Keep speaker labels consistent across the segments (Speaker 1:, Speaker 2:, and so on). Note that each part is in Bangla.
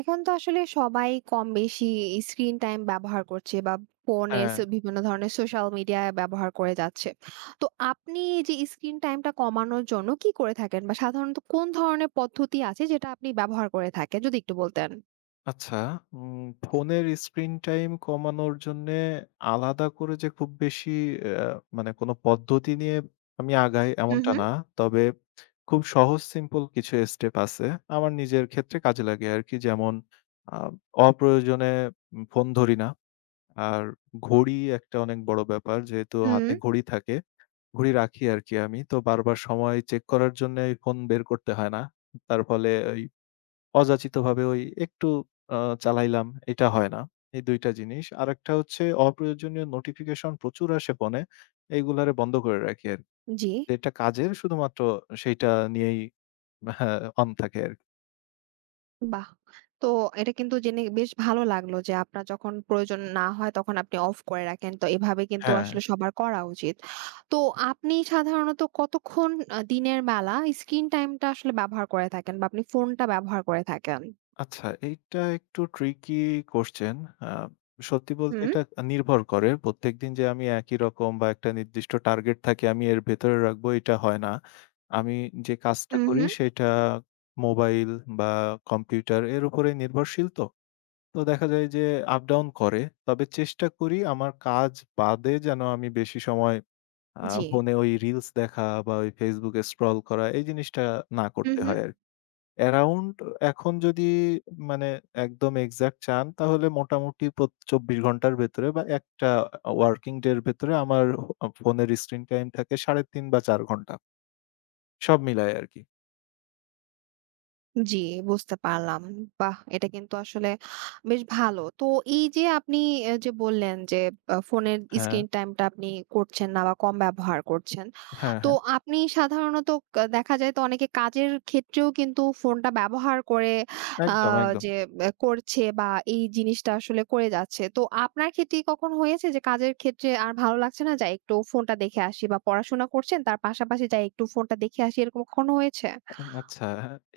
Speaker 1: এখন তো আসলে সবাই কম বেশি স্ক্রিন টাইম ব্যবহার করছে বা ফোনের
Speaker 2: হ্যাঁ,
Speaker 1: বিভিন্ন ধরনের সোশ্যাল মিডিয়া ব্যবহার করে যাচ্ছে। তো আপনি এই যে স্ক্রিন টাইমটা কমানোর জন্য কি করে থাকেন বা সাধারণত কোন ধরনের পদ্ধতি আছে যেটা আপনি ব্যবহার করে থাকেন, যদি একটু বলতেন।
Speaker 2: আচ্ছা, ফোনের স্ক্রিন টাইম কমানোর জন্যে আলাদা করে যে খুব বেশি অ্যা মানে কোনো পদ্ধতি নিয়ে আমি আগাই
Speaker 1: হুম,
Speaker 2: এমনটা
Speaker 1: হুম,
Speaker 2: না। তবে খুব সহজ সিম্পল কিছু স্টেপ আছে। আমার নিজের ক্ষেত্রে কাজে লাগে আরকি। যেমন আ অপ্রয়োজনে ফোন ধরি না। আর ঘড়ি একটা অনেক বড় ব্যাপার। যেহেতু
Speaker 1: হুম।
Speaker 2: হাতে ঘড়ি থাকে, ঘড়ি রাখি আরকি আমি। তো বারবার সময় চেক করার জন্যে ফোন বের করতে হয় না। তার ফলে ওই অযাচিতভাবে ওই একটু আ চালাইলাম, এটা হয় না। এই ২ টা জিনিস। আরেকটা হচ্ছে অপ্রয়োজনীয় নোটিফিকেশন প্রচুর আসে ফোনে। এইগুলারে বন্ধ করে রাখি আরকি।
Speaker 1: জি।
Speaker 2: যেটা কাজের শুধুমাত্র সেইটা নিয়েই হ্যাঁ, অন থাকে আরকি।
Speaker 1: বাহ! তো এটা কিন্তু জেনে বেশ ভালো লাগলো যে আপনার যখন প্রয়োজন না হয় তখন আপনি অফ করে রাখেন। তো এভাবে কিন্তু
Speaker 2: হ্যাঁ।
Speaker 1: আসলে সবার করা উচিত। তো আপনি সাধারণত কতক্ষণ দিনের বেলা স্ক্রিন টাইমটা আসলে ব্যবহার করে থাকেন বা আপনি ফোনটা ব্যবহার করে থাকেন?
Speaker 2: আচ্ছা, এইটা একটু tricky question. আ সত্যি বলতে
Speaker 1: হুম,
Speaker 2: এটা নির্ভর করে। প্রত্যেকদিন যে আমি একই রকম বা একটা নির্দিষ্ট টার্গেট থাকে আমি এর ভেতরে রাখবো এটা হয় না। আমি যে কাজটা
Speaker 1: হুম,
Speaker 2: করি
Speaker 1: হুম।
Speaker 2: সেটা মোবাইল বা কম্পিউটার এর উপরে নির্ভরশীল তো। তো দেখা যায় যে আপ ডাউন করে। তবে চেষ্টা করি আমার কাজ বাদে যেন আমি বেশি সময়
Speaker 1: জি।
Speaker 2: ফোনে ওই রিলস দেখা বা ওই Facebook এ স্ক্রল করা এই জিনিসটা না
Speaker 1: হুম,
Speaker 2: করতে
Speaker 1: হুম।
Speaker 2: হয় আরকি। অ্যারাউন্ড এখন যদি মানে একদম এক্সাক্ট চান তাহলে মোটামুটি প্রত ২৪ ঘন্টার ভেতরে বা একটা ওয়ার্কিং ডে এর ভেতরে আমার ফোনের স্ক্রিন টাইম থাকে ৩.৫ বা ৪ ঘন্টা। সব মিলায় আরকি।
Speaker 1: জি, বুঝতে পারলাম। বাহ! এটা কিন্তু আসলে বেশ ভালো। তো এই যে আপনি যে বললেন যে ফোনের
Speaker 2: হ্যাঁ,
Speaker 1: স্ক্রিন টাইমটা আপনি করছেন না বা কম ব্যবহার করছেন।
Speaker 2: হ্যাঁ,
Speaker 1: তো
Speaker 2: হ্যাঁ।
Speaker 1: আপনি সাধারণত দেখা যায় তো অনেকে কাজের ক্ষেত্রেও কিন্তু ফোনটা ব্যবহার করে আ
Speaker 2: একদম, একদম।
Speaker 1: যে করছে বা এই জিনিসটা আসলে করে যাচ্ছে। তো আপনার ক্ষেত্রে কি কখনো হয়েছে যে কাজের ক্ষেত্রে আর ভালো লাগছে না, যাই একটু ফোনটা দেখে আসি বা পড়াশোনা করছেন তার পাশাপাশি যাই একটু ফোনটা দেখে আসি, এরকম কখনো হয়েছে?
Speaker 2: ও আচ্ছা।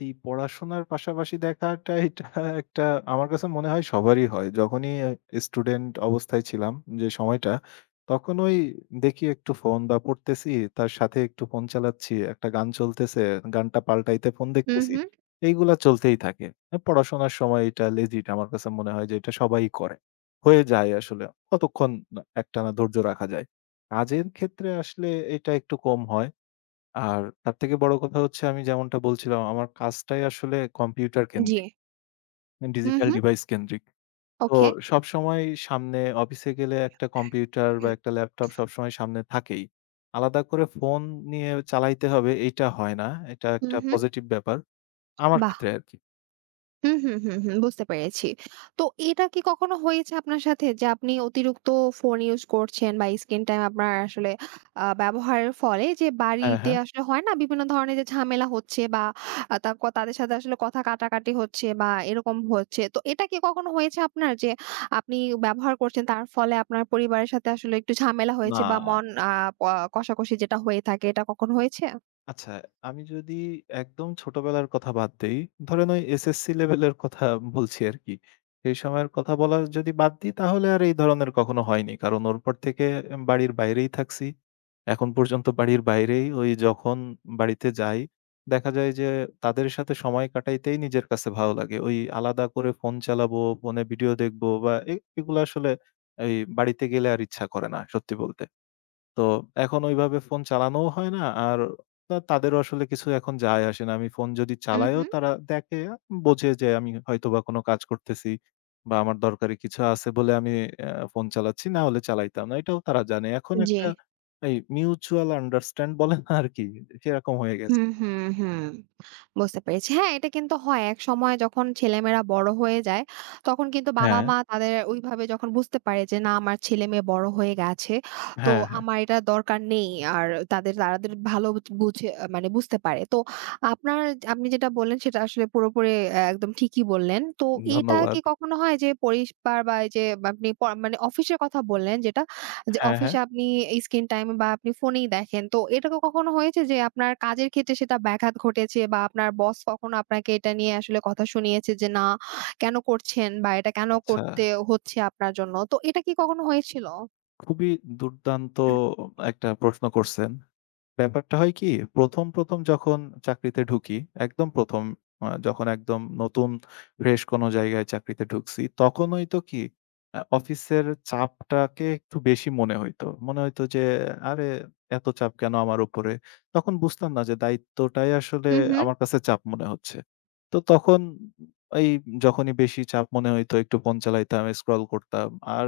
Speaker 2: এই পড়াশোনার পাশাপাশি দেখাটা এটা একটা আমার কাছে মনে হয় সবারই হয়। যখনই স্টুডেন্ট অবস্থায় ছিলাম যে সময়টা, তখন ওই দেখি একটু ফোন বা পড়তেছি, তার সাথে একটু ফোন চালাচ্ছি, একটা গান চলতেছে, গানটা পাল্টাইতে ফোন
Speaker 1: হুম,
Speaker 2: দেখতেছি।
Speaker 1: হুম।
Speaker 2: এইগুলা চলতেই থাকে। পড়াশোনার সময় এটা লেজিট আমার কাছে মনে হয় যে এটা সবাই করে। হয়ে যায় আসলে। কতক্ষণ না একটানা ধৈর্য রাখা যায়। কাজের ক্ষেত্রে আসলে এটা একটু কম হয়। আর তার থেকে বড় কথা হচ্ছে আমি যেমনটা বলছিলাম আমার কাজটাই আসলে কম্পিউটার
Speaker 1: জি।
Speaker 2: কেন্দ্রিক,
Speaker 1: হুম,
Speaker 2: ডিজিটাল
Speaker 1: হুম।
Speaker 2: ডিভাইস কেন্দ্রিক। তো
Speaker 1: ওকে।
Speaker 2: সবসময় সামনে অফিসে গেলে একটা কম্পিউটার বা একটা ল্যাপটপ সবসময় সামনে থাকেই। আলাদা করে ফোন নিয়ে চালাইতে হবে এইটা হয় না। এটা
Speaker 1: হুম,
Speaker 2: একটা
Speaker 1: হুম।
Speaker 2: পজিটিভ ব্যাপার। আমার
Speaker 1: বাহ!
Speaker 2: ক্ষেত্রে আরকি।
Speaker 1: হুম, হুম, হুম, হুম। বুঝতে পেরেছি। তো এটা কি কখনো হয়েছে আপনার সাথে যে আপনি অতিরিক্ত ফোন ইউজ করছেন বা স্ক্রিন টাইম আপনার আসলে ব্যবহারের ফলে যে
Speaker 2: হ্যাঁ,
Speaker 1: বাড়িতে
Speaker 2: হ্যাঁ।
Speaker 1: আসলে হয় না বিভিন্ন ধরনের যে ঝামেলা হচ্ছে বা আ তা ক তাদের সাথে আসলে কথা কাটাকাটি হচ্ছে বা এরকম হচ্ছে। তো এটা কি কখনো হয়েছে আপনার যে আপনি ব্যবহার করছেন তার ফলে আপনার পরিবারের সাথে আসলে একটু ঝামেলা হয়েছে
Speaker 2: না।
Speaker 1: বা মন আ প কষাকষি যেটা হয়ে থাকে, এটা কখনো হয়েছে?
Speaker 2: আচ্ছা, আমি যদি একদম ছোটবেলার কথা বাদ দেই, ধরেন ওই এসএসসি লেভেলের কথা বলছি আরকি। সেই সময়ের কথা বলা যদি বাদ দিই তাহলে আর এই ধরনের কখনো হয়নি। কারণ ওর পর থেকে বাড়ির বাইরেই থাকছি। এখন পর্যন্ত বাড়ির বাইরেই ওই যখন বাড়িতে যাই, দেখা যায় যে তাদের সাথে সময় কাটাইতেই নিজের কাছে ভালো লাগে। ওই আলাদা করে ফোন চালাবো, ফোনে ভিডিও দেখবো বা এগুলো আসলে এই বাড়িতে গেলে আর ইচ্ছা করে না সত্যি বলতে। তো এখন ওইভাবে ফোন চালানোও হয় না। আর তাদেরও আসলে কিছু এখন যায় আসে না। আমি ফোন যদি
Speaker 1: হুম,
Speaker 2: চালাইও
Speaker 1: হুম।
Speaker 2: তারা দেখে, বোঝে যে আমি হয়তোবা কোনো কাজ করতেছি বা আমার দরকারি কিছু আছে বলে আমি ফোন চালাচ্ছি, না হলে চালাইতাম না। এটাও তারা জানে। এখন
Speaker 1: জি।
Speaker 2: একটা এই মিউচুয়াল আন্ডারস্ট্যান্ড বলে না আরকি, সেরকম হয়ে গেছে।
Speaker 1: হুম, হুম, হুম। বুঝতে পেরেছি। হ্যাঁ, এটা কিন্তু হয়। একসময় যখন ছেলেমেয়েরা বড় হয়ে যায়, তখন কিন্তু
Speaker 2: হ্যাঁ,
Speaker 1: বাবা-মা তাদের ওইভাবে যখন বুঝতে পারে যে, "না, আমার ছেলেমেয়ে বড় হয়ে গেছে। তো
Speaker 2: হ্যাঁ, হ্যাঁ,
Speaker 1: আমার এটা দরকার নেই।" আর তাদের তাদের ভালো বুঝে, মানে বুঝতে পারে। তো আপনার আপনি যেটা বললেন, সেটা আসলে পুরোপুরি একদম ঠিকই বললেন। তো এটা কি
Speaker 2: ধন্যবাদ।
Speaker 1: কখনো হয় যে পরিবার বা এই যে আপনি মানে অফিসের কথা বললেন যেটা, যে
Speaker 2: হ্যাঁ, হ্যাঁ।
Speaker 1: অফিসে আপনি এই স্ক্রিন টাইম বা আপনি ফোনেই দেখেন। তো এটা কি কখনো হয়েছে যে আপনার কাজের ক্ষেত্রে সেটা ব্যাঘাত ঘটেছে বা আপনার বস কখনো আপনাকে এটা নিয়ে আসলে কথা শুনিয়েছে যে না কেন করছেন বা এটা কেন
Speaker 2: আচ্ছা,
Speaker 1: করতে হচ্ছে আপনার জন্য। তো এটা কি কখনো হয়েছিল?
Speaker 2: খুবই দুর্দান্ত একটা প্রশ্ন করছেন। ব্যাপারটা হয় কি, ১ম যখন চাকরিতে ঢুকি, একদম ১ম যখন একদম নতুন ফ্রেশ কোনো জায়গায় চাকরিতে ঢুকছি, তখন হইতো কি, অফিসের চাপটাকে একটু বেশি মনে হইতো। মনে হইতো যে, "আরে এত চাপ কেন আমার উপরে?" তখন বুঝতাম না যে দায়িত্বটাই আসলে
Speaker 1: হুম, হুম।
Speaker 2: আমার কাছে চাপ মনে হচ্ছে। তো তখন এই যখনই বেশি চাপ মনে হইতো, একটু ফোন চালাইতাম, স্ক্রল করতাম। আর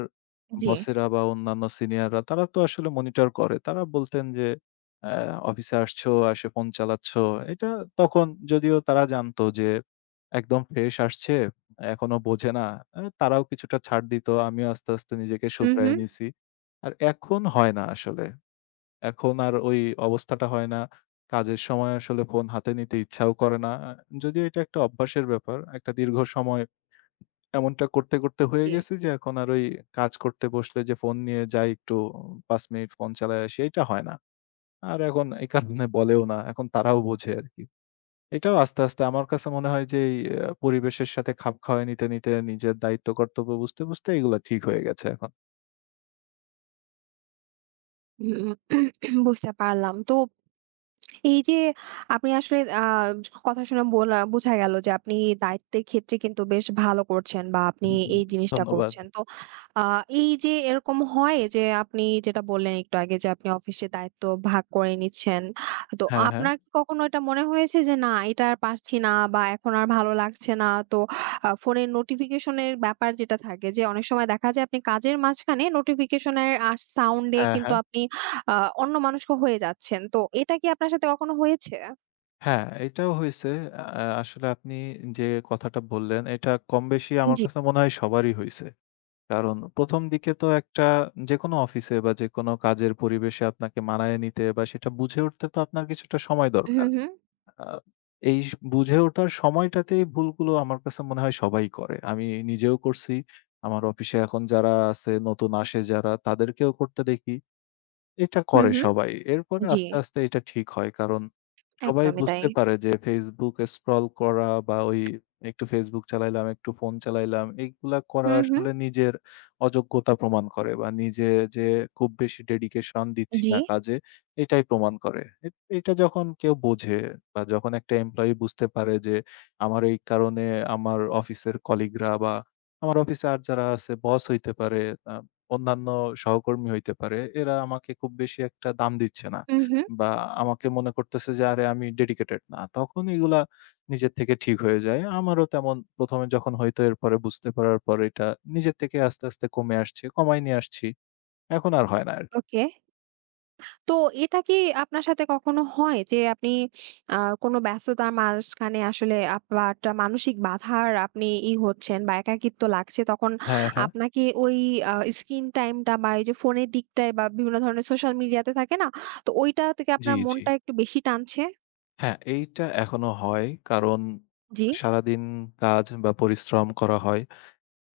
Speaker 1: জি।
Speaker 2: বসেরা বা অন্যান্য সিনিয়ররা তারা তো আসলে মনিটর করে। তারা বলতেন যে অ্যা অফিসে আসছো, এসে ফোন চালাচ্ছ। এটা তখন যদিও তারা জানতো যে একদম ফ্রেশ আসছে, এখনো বোঝে না। তারাও কিছুটা ছাড় দিত। আমিও আস্তে, আস্তে নিজেকে
Speaker 1: হুম,
Speaker 2: শুধরায়
Speaker 1: হুম।
Speaker 2: নিছি। আর এখন হয় না আসলে। এখন আর ওই অবস্থাটা হয় না। কাজের সময় আসলে ফোন হাতে নিতে ইচ্ছাও করে না। যদিও এটা একটা অভ্যাসের ব্যাপার। একটা দীর্ঘ সময় এমনটা করতে, করতে হয়ে
Speaker 1: জি।
Speaker 2: গেছি যে এখন আর ওই কাজ করতে বসলে যে ফোন নিয়ে যাই একটু ৫ মিনিট ফোন চালায় আসি, এটা হয় না। আর এখন এই কারণে বলেও না। এখন তারাও বোঝে আরকি। এটাও আস্তে, আস্তে আমার কাছে মনে হয় যে এই পরিবেশের সাথে খাপ খাওয়ায় নিতে, নিতে নিজের দায়িত্ব কর্তব্য বুঝতে, বুঝতে এগুলা ঠিক হয়ে গেছে এখন।
Speaker 1: হুম, বুঝতে পারলাম। তো এই যে আপনি আসলে কথা শুনে বোঝা গেল যে আপনি দায়িত্বের ক্ষেত্রে কিন্তু বেশ ভালো করছেন বা আপনি
Speaker 2: হুম,
Speaker 1: এই জিনিসটা
Speaker 2: ধন্যবাদ।
Speaker 1: করছেন। তো আ এই যে এরকম হয় যে আপনি যেটা বললেন একটু আগে, যে আপনি অফিসে দায়িত্ব ভাগ করে নিচ্ছেন। তো
Speaker 2: হ্যাঁ, হ্যাঁ।
Speaker 1: আপনার কি কখনো এটা মনে হয়েছে যে না এটা আর পারছি না বা এখন আর ভালো লাগছে না। তো ফোনের নোটিফিকেশন এর ব্যাপার যেটা থাকে যে অনেক সময় দেখা যায় আপনি কাজের মাঝখানে নোটিফিকেশন এর সাউন্ড এ
Speaker 2: হ্যাঁ,
Speaker 1: কিন্তু
Speaker 2: হ্যাঁ।
Speaker 1: আপনি আ অন্যমনস্ক হয়ে যাচ্ছেন। তো এটা কি আপনার সাথে কখনো হয়েছে?
Speaker 2: হ্যাঁ, এটাও হইছে। আসলে আপনি যে কথাটা বললেন এটা কম বেশি আমার
Speaker 1: জি।
Speaker 2: কাছে মনে হয় সবারই হইছে। কারণ ১ম দিকে তো একটা যেকোনো অফিসে বা যেকোনো কাজের পরিবেশে আপনাকে মানায় নিতে বা সেটা বুঝে উঠতে তো আপনার কিছুটা সময়
Speaker 1: হুম,
Speaker 2: দরকার।
Speaker 1: হুম।
Speaker 2: আ এই বুঝে ওঠার সময়টাতেই ভুলগুলো আমার কাছে মনে হয় সবাই করে। আমি নিজেও করছি। আমার অফিসে এখন যারা আছে, নতুন আসে যারা, তাদেরকেও করতে দেখি। এটা
Speaker 1: হুম,
Speaker 2: করে
Speaker 1: হুম।
Speaker 2: সবাই। এরপরে
Speaker 1: জি।
Speaker 2: আস্তে, আস্তে এটা ঠিক হয়। কারণ সবাই
Speaker 1: একদমই তাই।
Speaker 2: বুঝতে পারে যে Facebook স্ক্রল করা বা ওই একটু Facebook চালাইলাম, একটু ফোন চালাইলাম। এইগুলা করা
Speaker 1: হুম, হুম।
Speaker 2: আসলে নিজের অযোগ্যতা প্রমাণ করে বা নিজে যে খুব বেশি ডেডিকেশন দিচ্ছি
Speaker 1: জি।
Speaker 2: না কাজে, এটাই প্রমাণ করে। এটা যখন কেউ বোঝে বা যখন একটা এমপ্লয়ি বুঝতে পারে যে আমার এই কারণে আমার অফিসের কলিগরা বা আমার অফিসে আর যারা আছে বস হইতে পারে, আ অন্যান্য সহকর্মী হইতে পারে, এরা আমাকে খুব বেশি একটা দাম দিচ্ছে না।
Speaker 1: হুম, হুম।
Speaker 2: বা আমাকে মনে করতেছে যে আরে আমি ডেডিকেটেড না। তখন এগুলা নিজের থেকে ঠিক হয়ে যায়। আমারও তেমন ১ম এ যখন হইতো এরপরে বুঝতে পারার পর এটা নিজের থেকে আস্তে, আস্তে কমে আসছে, কমায় নিয়ে আসছি। এখন আর হয় না আরকি।
Speaker 1: ওকে। তো এটা কি আপনার সাথে কখনো হয় যে আপনি আ কোনো ব্যস্ততার মাঝখানে আসলে আপনার একটা মানসিক বাধার আপনি ই হচ্ছেন বা একাকিত্ব লাগছে, তখন
Speaker 2: হ্যাঁ, হ্যাঁ।
Speaker 1: আপনাকে ওই আ স্ক্রিন টাইমটা বা এই যে ফোনের দিকটায় বা বিভিন্ন ধরনের সোশ্যাল মিডিয়াতে থাকে না? তো ওইটা থেকে
Speaker 2: জি,
Speaker 1: আপনার
Speaker 2: জি।
Speaker 1: মনটা একটু বেশি টানছে?
Speaker 2: হ্যাঁ, এইটা এখনো হয়। কারণ
Speaker 1: জি।
Speaker 2: সারাদিন কাজ বা পরিশ্রম করা হয়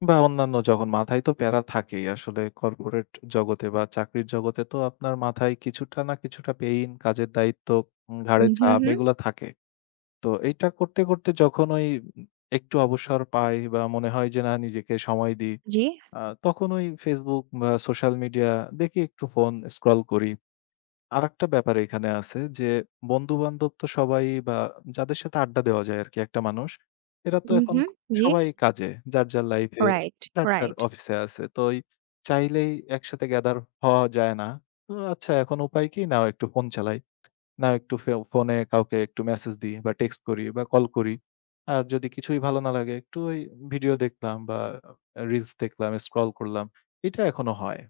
Speaker 2: বা অন্যান্য যখন মাথায় তো প্যারা থাকেই। আসলে কর্পোরেট জগতে বা চাকরির জগতে তো আপনার মাথায় কিছুটা না কিছুটা পেইন, কাজের দায়িত্ব, ঘাড়ে
Speaker 1: হুম, হুম,
Speaker 2: চাপ
Speaker 1: হুম।
Speaker 2: এগুলা থাকে। তো এইটা করতে, করতে যখন ওই একটু অবসর পাই বা মনে হয় যে না নিজেকে সময় দিই,
Speaker 1: জি।
Speaker 2: আ তখন ওই Facebook বা সোশ্যাল মিডিয়া দেখি একটু ফোন স্ক্রল করি। আরেকটা ব্যাপার এখানে আছে যে বন্ধু-বান্ধব তো সবাই বা যাদের সাথে আড্ডা দেওয়া যায় আরকি একটা মানুষ, এরা তো
Speaker 1: হুম,
Speaker 2: এখন
Speaker 1: হুম। জি।
Speaker 2: সবাই কাজে, যার, যার লাইফে,
Speaker 1: রাইট,
Speaker 2: যার, যার
Speaker 1: রাইট।
Speaker 2: অফিসে আছে। তো ওই চাইলেই একসাথে গ্যাদার হওয়া যায় না। তো আচ্ছা এখন উপায় কি? নাও একটু ফোন চালাই। না একটু ফোনে কাউকে একটু মেসেজ দিই বা টেক্সট করি বা কল করি। আর যদি কিছুই ভালো না লাগে একটু ওই ভিডিও দেখলাম বা রিলস দেখলাম, স্ক্রল করলাম। এটা এখনো হয়।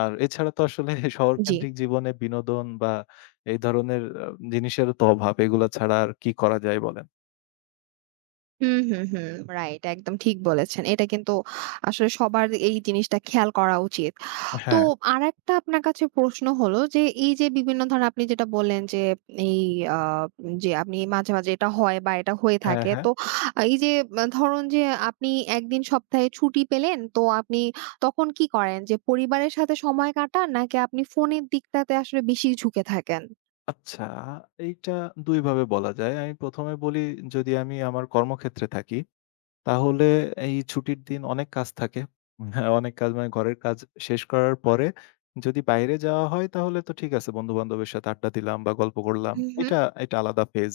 Speaker 2: আর এছাড়া তো আসলে
Speaker 1: জি।
Speaker 2: শহরকেন্দ্রিক জীবনে বিনোদন বা এই ধরনের জিনিসের তো অভাব। এগুলা ছাড়া আর কি করা যায় বলেন?
Speaker 1: হুম, হুম, হুম। রাইট, একদম ঠিক বলেছেন। এটা কিন্তু আসলে সবার এই জিনিসটা খেয়াল করা উচিত। তো
Speaker 2: হ্যাঁ,
Speaker 1: আরেকটা আপনার কাছে প্রশ্ন হলো যে, এই যে বিভিন্ন ধরনের আপনি যেটা বললেন যে, এই আ যে আপনি মাঝে, মাঝে এটা হয় বা এটা হয়ে
Speaker 2: হ্যাঁ,
Speaker 1: থাকে।
Speaker 2: হ্যাঁ।
Speaker 1: তো এই যে ধরুন যে আপনি একদিন সপ্তাহে ছুটি পেলেন, তো আপনি তখন কি করেন? যে পরিবারের সাথে সময় কাটান নাকি আপনি ফোনের দিকটাতে আসলে বেশি ঝুঁকে থাকেন?
Speaker 2: আচ্ছা এইটা ২ ভাবে বলা যায়। আমি ১ম এ বলি যদি আমি আমার কর্মক্ষেত্রে থাকি তাহলে এই ছুটির দিন অনেক কাজ থাকে। হ্যাঁ, অনেক কাজ মানে ঘরের কাজ শেষ করার পরে যদি বাইরে যাওয়া হয় তাহলে তো ঠিক আছে বন্ধু-বান্ধবের সাথে আড্ডা দিলাম বা গল্প করলাম।
Speaker 1: হুম, হুম।
Speaker 2: এটা, এটা আলাদা ফেজ।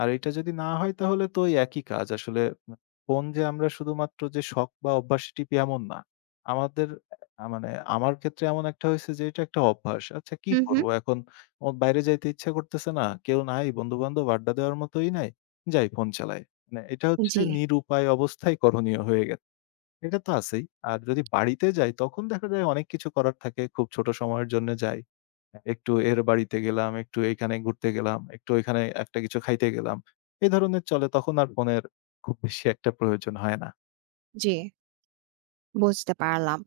Speaker 2: আর এটা যদি না হয় তাহলে তো ওই একই কাজ। আসলে মা ফোন যে আমরা শুধুমাত্র যে শখ বা অভ্যাসে টিপি এমন না। আমাদের মানে আমার ক্ষেত্রে এমন একটা হয়েছে যে এটা একটা অভ্যাস। আচ্ছা কি
Speaker 1: হুম, হুম।
Speaker 2: করব এখন? ও বাইরে যাইতে ইচ্ছা করতেছে না। কেউ নাই বন্ধু-বান্ধব আড্ডা দেওয়ার মতোই নাই। যাই ফোন চালাই। মানে এটা হচ্ছে
Speaker 1: জি।
Speaker 2: নিরুপায় অবস্থায় করণীয় হয়ে গেছে। এটা তো আছেই। আর যদি বাড়িতে যাই তখন দেখা যায় অনেক কিছু করার থাকে। খুব ছোট সময়ের জন্য যাই। একটু এর বাড়িতে গেলাম, একটু এইখানে ঘুরতে গেলাম, একটু ওইখানে একটা কিছু খাইতে গেলাম। এ ধরনের চলে তখন আর ফোনের খুব বেশি একটা প্রয়োজন হয় না।
Speaker 1: জি, বুঝতে পারলাম।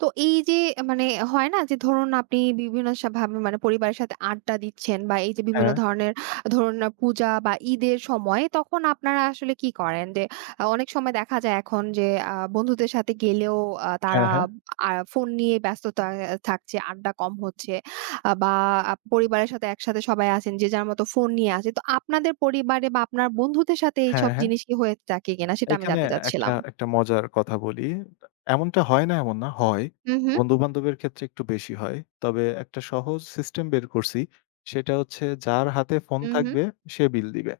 Speaker 1: তো এই যে মানে হয় না যে ধরুন আপনি বিভিন্ন ভাবে মানে পরিবারের সাথে আড্ডা দিচ্ছেন বা এই যে বিভিন্ন
Speaker 2: হ্যাঁ,
Speaker 1: ধরনের ধরুন পূজা বা ঈদের সময় তখন আপনারা আসলে কি করেন? যে অনেক সময় দেখা যায় এখন যে বন্ধুদের সাথে গেলেও
Speaker 2: হ্যাঁ,
Speaker 1: তারা
Speaker 2: হ্যাঁ।
Speaker 1: ফোন নিয়ে ব্যস্ততা থাকছে, আড্ডা কম হচ্ছে বা পরিবারের সাথে একসাথে সবাই আছেন যে যার মতো ফোন নিয়ে আছে। তো আপনাদের পরিবারে বা আপনার বন্ধুদের সাথে এইসব
Speaker 2: হ্যাঁ, হ্যাঁ।
Speaker 1: জিনিস কি হয়ে থাকে কিনা, সেটা আমি
Speaker 2: এইখানে
Speaker 1: জানতে
Speaker 2: একটা,
Speaker 1: চাচ্ছিলাম?
Speaker 2: একটা মজার কথা বলি। এমনটা হয় না এমন না, হয়।
Speaker 1: হু, হু,
Speaker 2: বন্ধু-বান্ধবের ক্ষেত্রে একটু বেশি হয়। তবে একটা সহজ সিস্টেম বের করছি। সেটা হচ্ছে যার হাতে ফোন
Speaker 1: হু, হু।
Speaker 2: থাকবে সে বিল দিবে।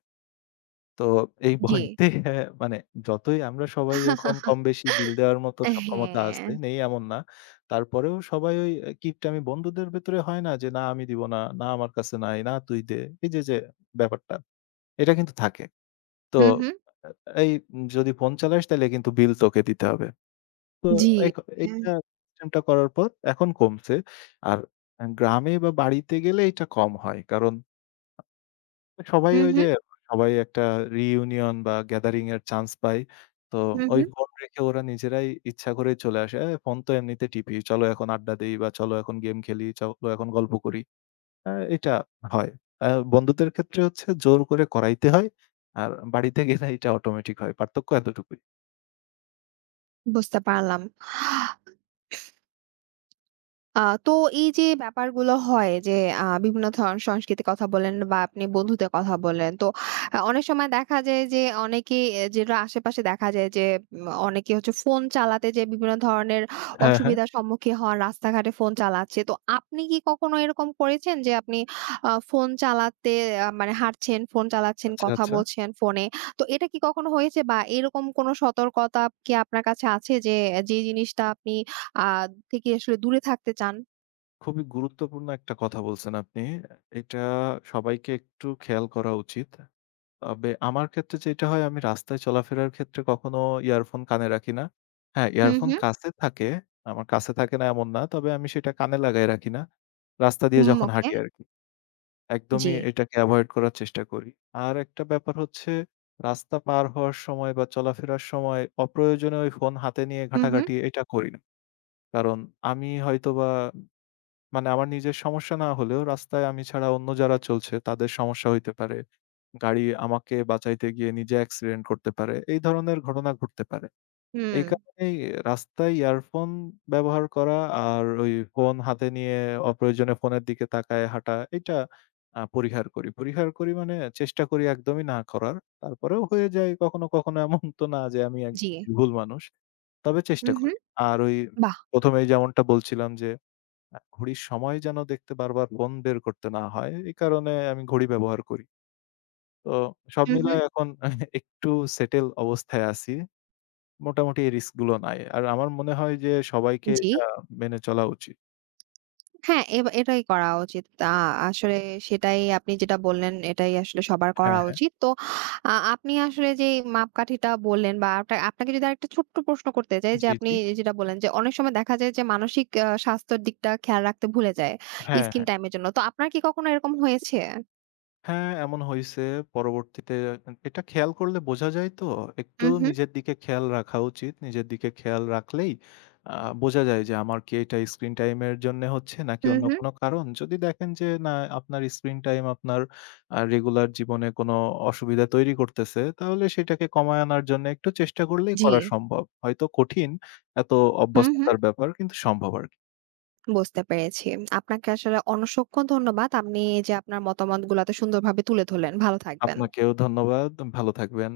Speaker 2: তো এই
Speaker 1: জি।
Speaker 2: ভয়তে হ্যাঁ, মানে যতই আমরা সবাই এখন কম-বেশি বিল দেওয়ার মতো সক্ষমতা আছে,
Speaker 1: হ্যাঁ।
Speaker 2: নেই এমন না। তারপরেও সবাই ওই কিপটামি বন্ধুদের ভেতরে হয় না যে, "না আমি দিব না, না আমার কাছে নাই, না তুই দে।" এই যে, যে ব্যাপারটা, এটা কিন্তু থাকে। তো
Speaker 1: হু, হু।
Speaker 2: আ এই যদি ফোন চালাস তাইলে কিন্তু বিল তোকে দিতে হবে। তো
Speaker 1: জি।
Speaker 2: এখ
Speaker 1: হ্যাঁ।
Speaker 2: এইটা সিস্টেমটা করার পর এখন কমছে। আর গ্রামে বা বাড়িতে গেলে এটা কম হয়। কারণ সবাই
Speaker 1: হু,
Speaker 2: ওই
Speaker 1: হু।
Speaker 2: যে সবাই একটা রিইউনিয়ন বা গ্যাদারিং এর চান্স পায়। তো
Speaker 1: হু,
Speaker 2: ওই
Speaker 1: হু।
Speaker 2: ফোন রেখে ওরা নিজেরাই ইচ্ছা করেই চলে আসে। এ ফোন তো এমনিতে টিপি। চলো এখন আড্ডা দেই বা চলো এখন গেম খেলি, চলো এখন গল্প করি। এটা হয়। আ বন্ধুদের ক্ষেত্রে হচ্ছে জোর করে করাইতে হয়। আর বাড়িতে গেলে এটা অটোমেটিক হয়। পার্থক্য এতটুকুই।
Speaker 1: বুঝতে পারলাম। আ তো এই যে ব্যাপারগুলো হয় যে বিভিন্ন ধরনের সংস্কৃতির কথা বললেন বা আপনি বন্ধুদের কথা বললেন। তো অনেক সময় দেখা যায় যে অনেকেই যেটা আশেপাশে দেখা যায় যে অনেকে হচ্ছে ফোন চালাতে যেয়ে বিভিন্ন ধরনের
Speaker 2: হ্যাঁ, হ্যাঁ।
Speaker 1: অসুবিধার সম্মুখীন হন, রাস্তাঘাটে ফোন চালাচ্ছে। তো আপনি কি কখনো এরকম করেছেন যে আপনি ফোন চালাতে মানে হাঁটছেন, ফোন চালাচ্ছেন,
Speaker 2: আচ্ছা,
Speaker 1: কথা
Speaker 2: আচ্ছা।
Speaker 1: বলছেন ফোনে। তো এটা কি কখনো হয়েছে বা এরকম কোনো সতর্কতা কি আপনার কাছে আছে যে, যে জিনিসটা আপনি আ থেকে আসলে দূরে থাকতে চান।
Speaker 2: খুবই গুরুত্বপূর্ণ একটা কথা বলছেন আপনি। এটা সবাইকে একটু খেয়াল করা উচিত। তবে আমার ক্ষেত্রে যেটা হয় আমি রাস্তায় চলাফেরার ক্ষেত্রে কখনো ইয়ারফোন কানে রাখি না। হ্যাঁ,
Speaker 1: হুম,
Speaker 2: ইয়ারফোন
Speaker 1: হুম।
Speaker 2: কাছে থাকে। আমার কাছে থাকে না এমন না। তবে আমি সেটা কানে লাগায় রাখি না। রাস্তা দিয়ে
Speaker 1: হুম,
Speaker 2: যখন
Speaker 1: ওকে।
Speaker 2: হাঁটি আরকি।
Speaker 1: জি।
Speaker 2: একদমই এটাকে এভয়েড করার চেষ্টা করি। আর একটা ব্যাপার হচ্ছে রাস্তা পার হওয়ার সময় বা চলাফেরার সময় অপ্রয়োজনে ওই ফোন হাতে নিয়ে
Speaker 1: হুম, হুম।
Speaker 2: ঘাটাঘাটি এটা করি না। কারণ আমি হয়তোবা মানে আমার নিজের সমস্যা না হলেও রাস্তায় আমি ছাড়া অন্য যারা চলছে তাদের সমস্যা হইতে পারে। গাড়ি আমাকে বাঁচাইতে গিয়ে নিজে অ্যাক্সিডেন্ট করতে পারে। এই ধরনের ঘটনা ঘটতে পারে।
Speaker 1: হুম।
Speaker 2: এই কারণেই রাস্তায় ইয়ারফোন ব্যবহার করা আর ওই ফোন হাতে নিয়ে অপ্রয়োজনে ফোনের দিকে তাকায় হাঁটা এটা পরিহার করি। পরিহার করি মানে চেষ্টা করি একদমই না করার। তারপরেও হয়ে যায় কখনো, কখনো এমন তো না যে আমি
Speaker 1: জি।
Speaker 2: ভুল মানুষ। তবে
Speaker 1: হুম,
Speaker 2: চেষ্টা
Speaker 1: হুম।
Speaker 2: করি। আর ওই
Speaker 1: বাহ!
Speaker 2: ১ম এই যেমনটা বলছিলাম যে ঘড়ির সময় যেন দেখতে বারবার ফোন বের করতে না হয়। এই কারণে আমি ঘড়ি ব্যবহার করি। তো সব
Speaker 1: হুম, হুম।
Speaker 2: মিলায় এখন একটু সেটেল অবস্থায় আছি। মোটামুটি এই রিস্ক গুলো নাই। আর আমার মনে হয় যে সবাইকে
Speaker 1: জি।
Speaker 2: এটা মেনে চলা উচিত।
Speaker 1: হ্যাঁ, এটাই করা উচিত। আ আসলে সেটাই আপনি যেটা বললেন, এটাই আসলে সবার করা
Speaker 2: হ্যাঁ, হ্যাঁ।
Speaker 1: উচিত। তো আপনি আসলে যেই মাপকাঠিটা বললেন বা আপনাকে যদি আরেকটা ছোট্ট প্রশ্ন করতে চাই, যে
Speaker 2: জি,
Speaker 1: আপনি
Speaker 2: জি।
Speaker 1: যেটা বললেন যে অনেক সময় দেখা যায় যে মানসিক স্বাস্থ্যের দিকটা খেয়াল রাখতে ভুলে যায়
Speaker 2: হ্যাঁ,
Speaker 1: স্ক্রিন
Speaker 2: হ্যাঁ।
Speaker 1: টাইম এর জন্য। তো আপনার কি কখনো এরকম হয়েছে?
Speaker 2: হ্যাঁ, এমন হইছে। পরবর্তীতে এটা খেয়াল করলে বোঝা যায় তো? একটু
Speaker 1: হুম, হুম।
Speaker 2: নিজের দিকে খেয়াল রাখা উচিত। নিজের দিকে খেয়াল রাখলেই আ বোঝা যায় যে আমার কি এটা স্ক্রিন টাইম এর জন্যে হচ্ছে নাকি
Speaker 1: হুম,
Speaker 2: অন্য
Speaker 1: হুম।
Speaker 2: কোনো কারণ। যদি দেখেন যে না আপনার স্ক্রিন টাইম আপনার রেগুলার জীবনে কোনো অসুবিধা তৈরি করতেছে, তাহলে সেটাকে কমায় আনার জন্য একটু চেষ্টা করলেই
Speaker 1: জি।
Speaker 2: করা সম্ভব। হয়তো কঠিন, এত
Speaker 1: হুম, হুম।
Speaker 2: অভ্যস্ততার ব্যাপার কিন্তু সম্ভব আরকি।
Speaker 1: বুঝতে পেরেছি। আপনাকে আসলে অসংখ্য ধন্যবাদ। আপনি এই যে আপনার মতামতগুলো এত সুন্দরভাবে তুলে ধরলেন। ভালো থাকবেন।
Speaker 2: আপনাকেও ধন্যবাদ। ভালো থাকবেন।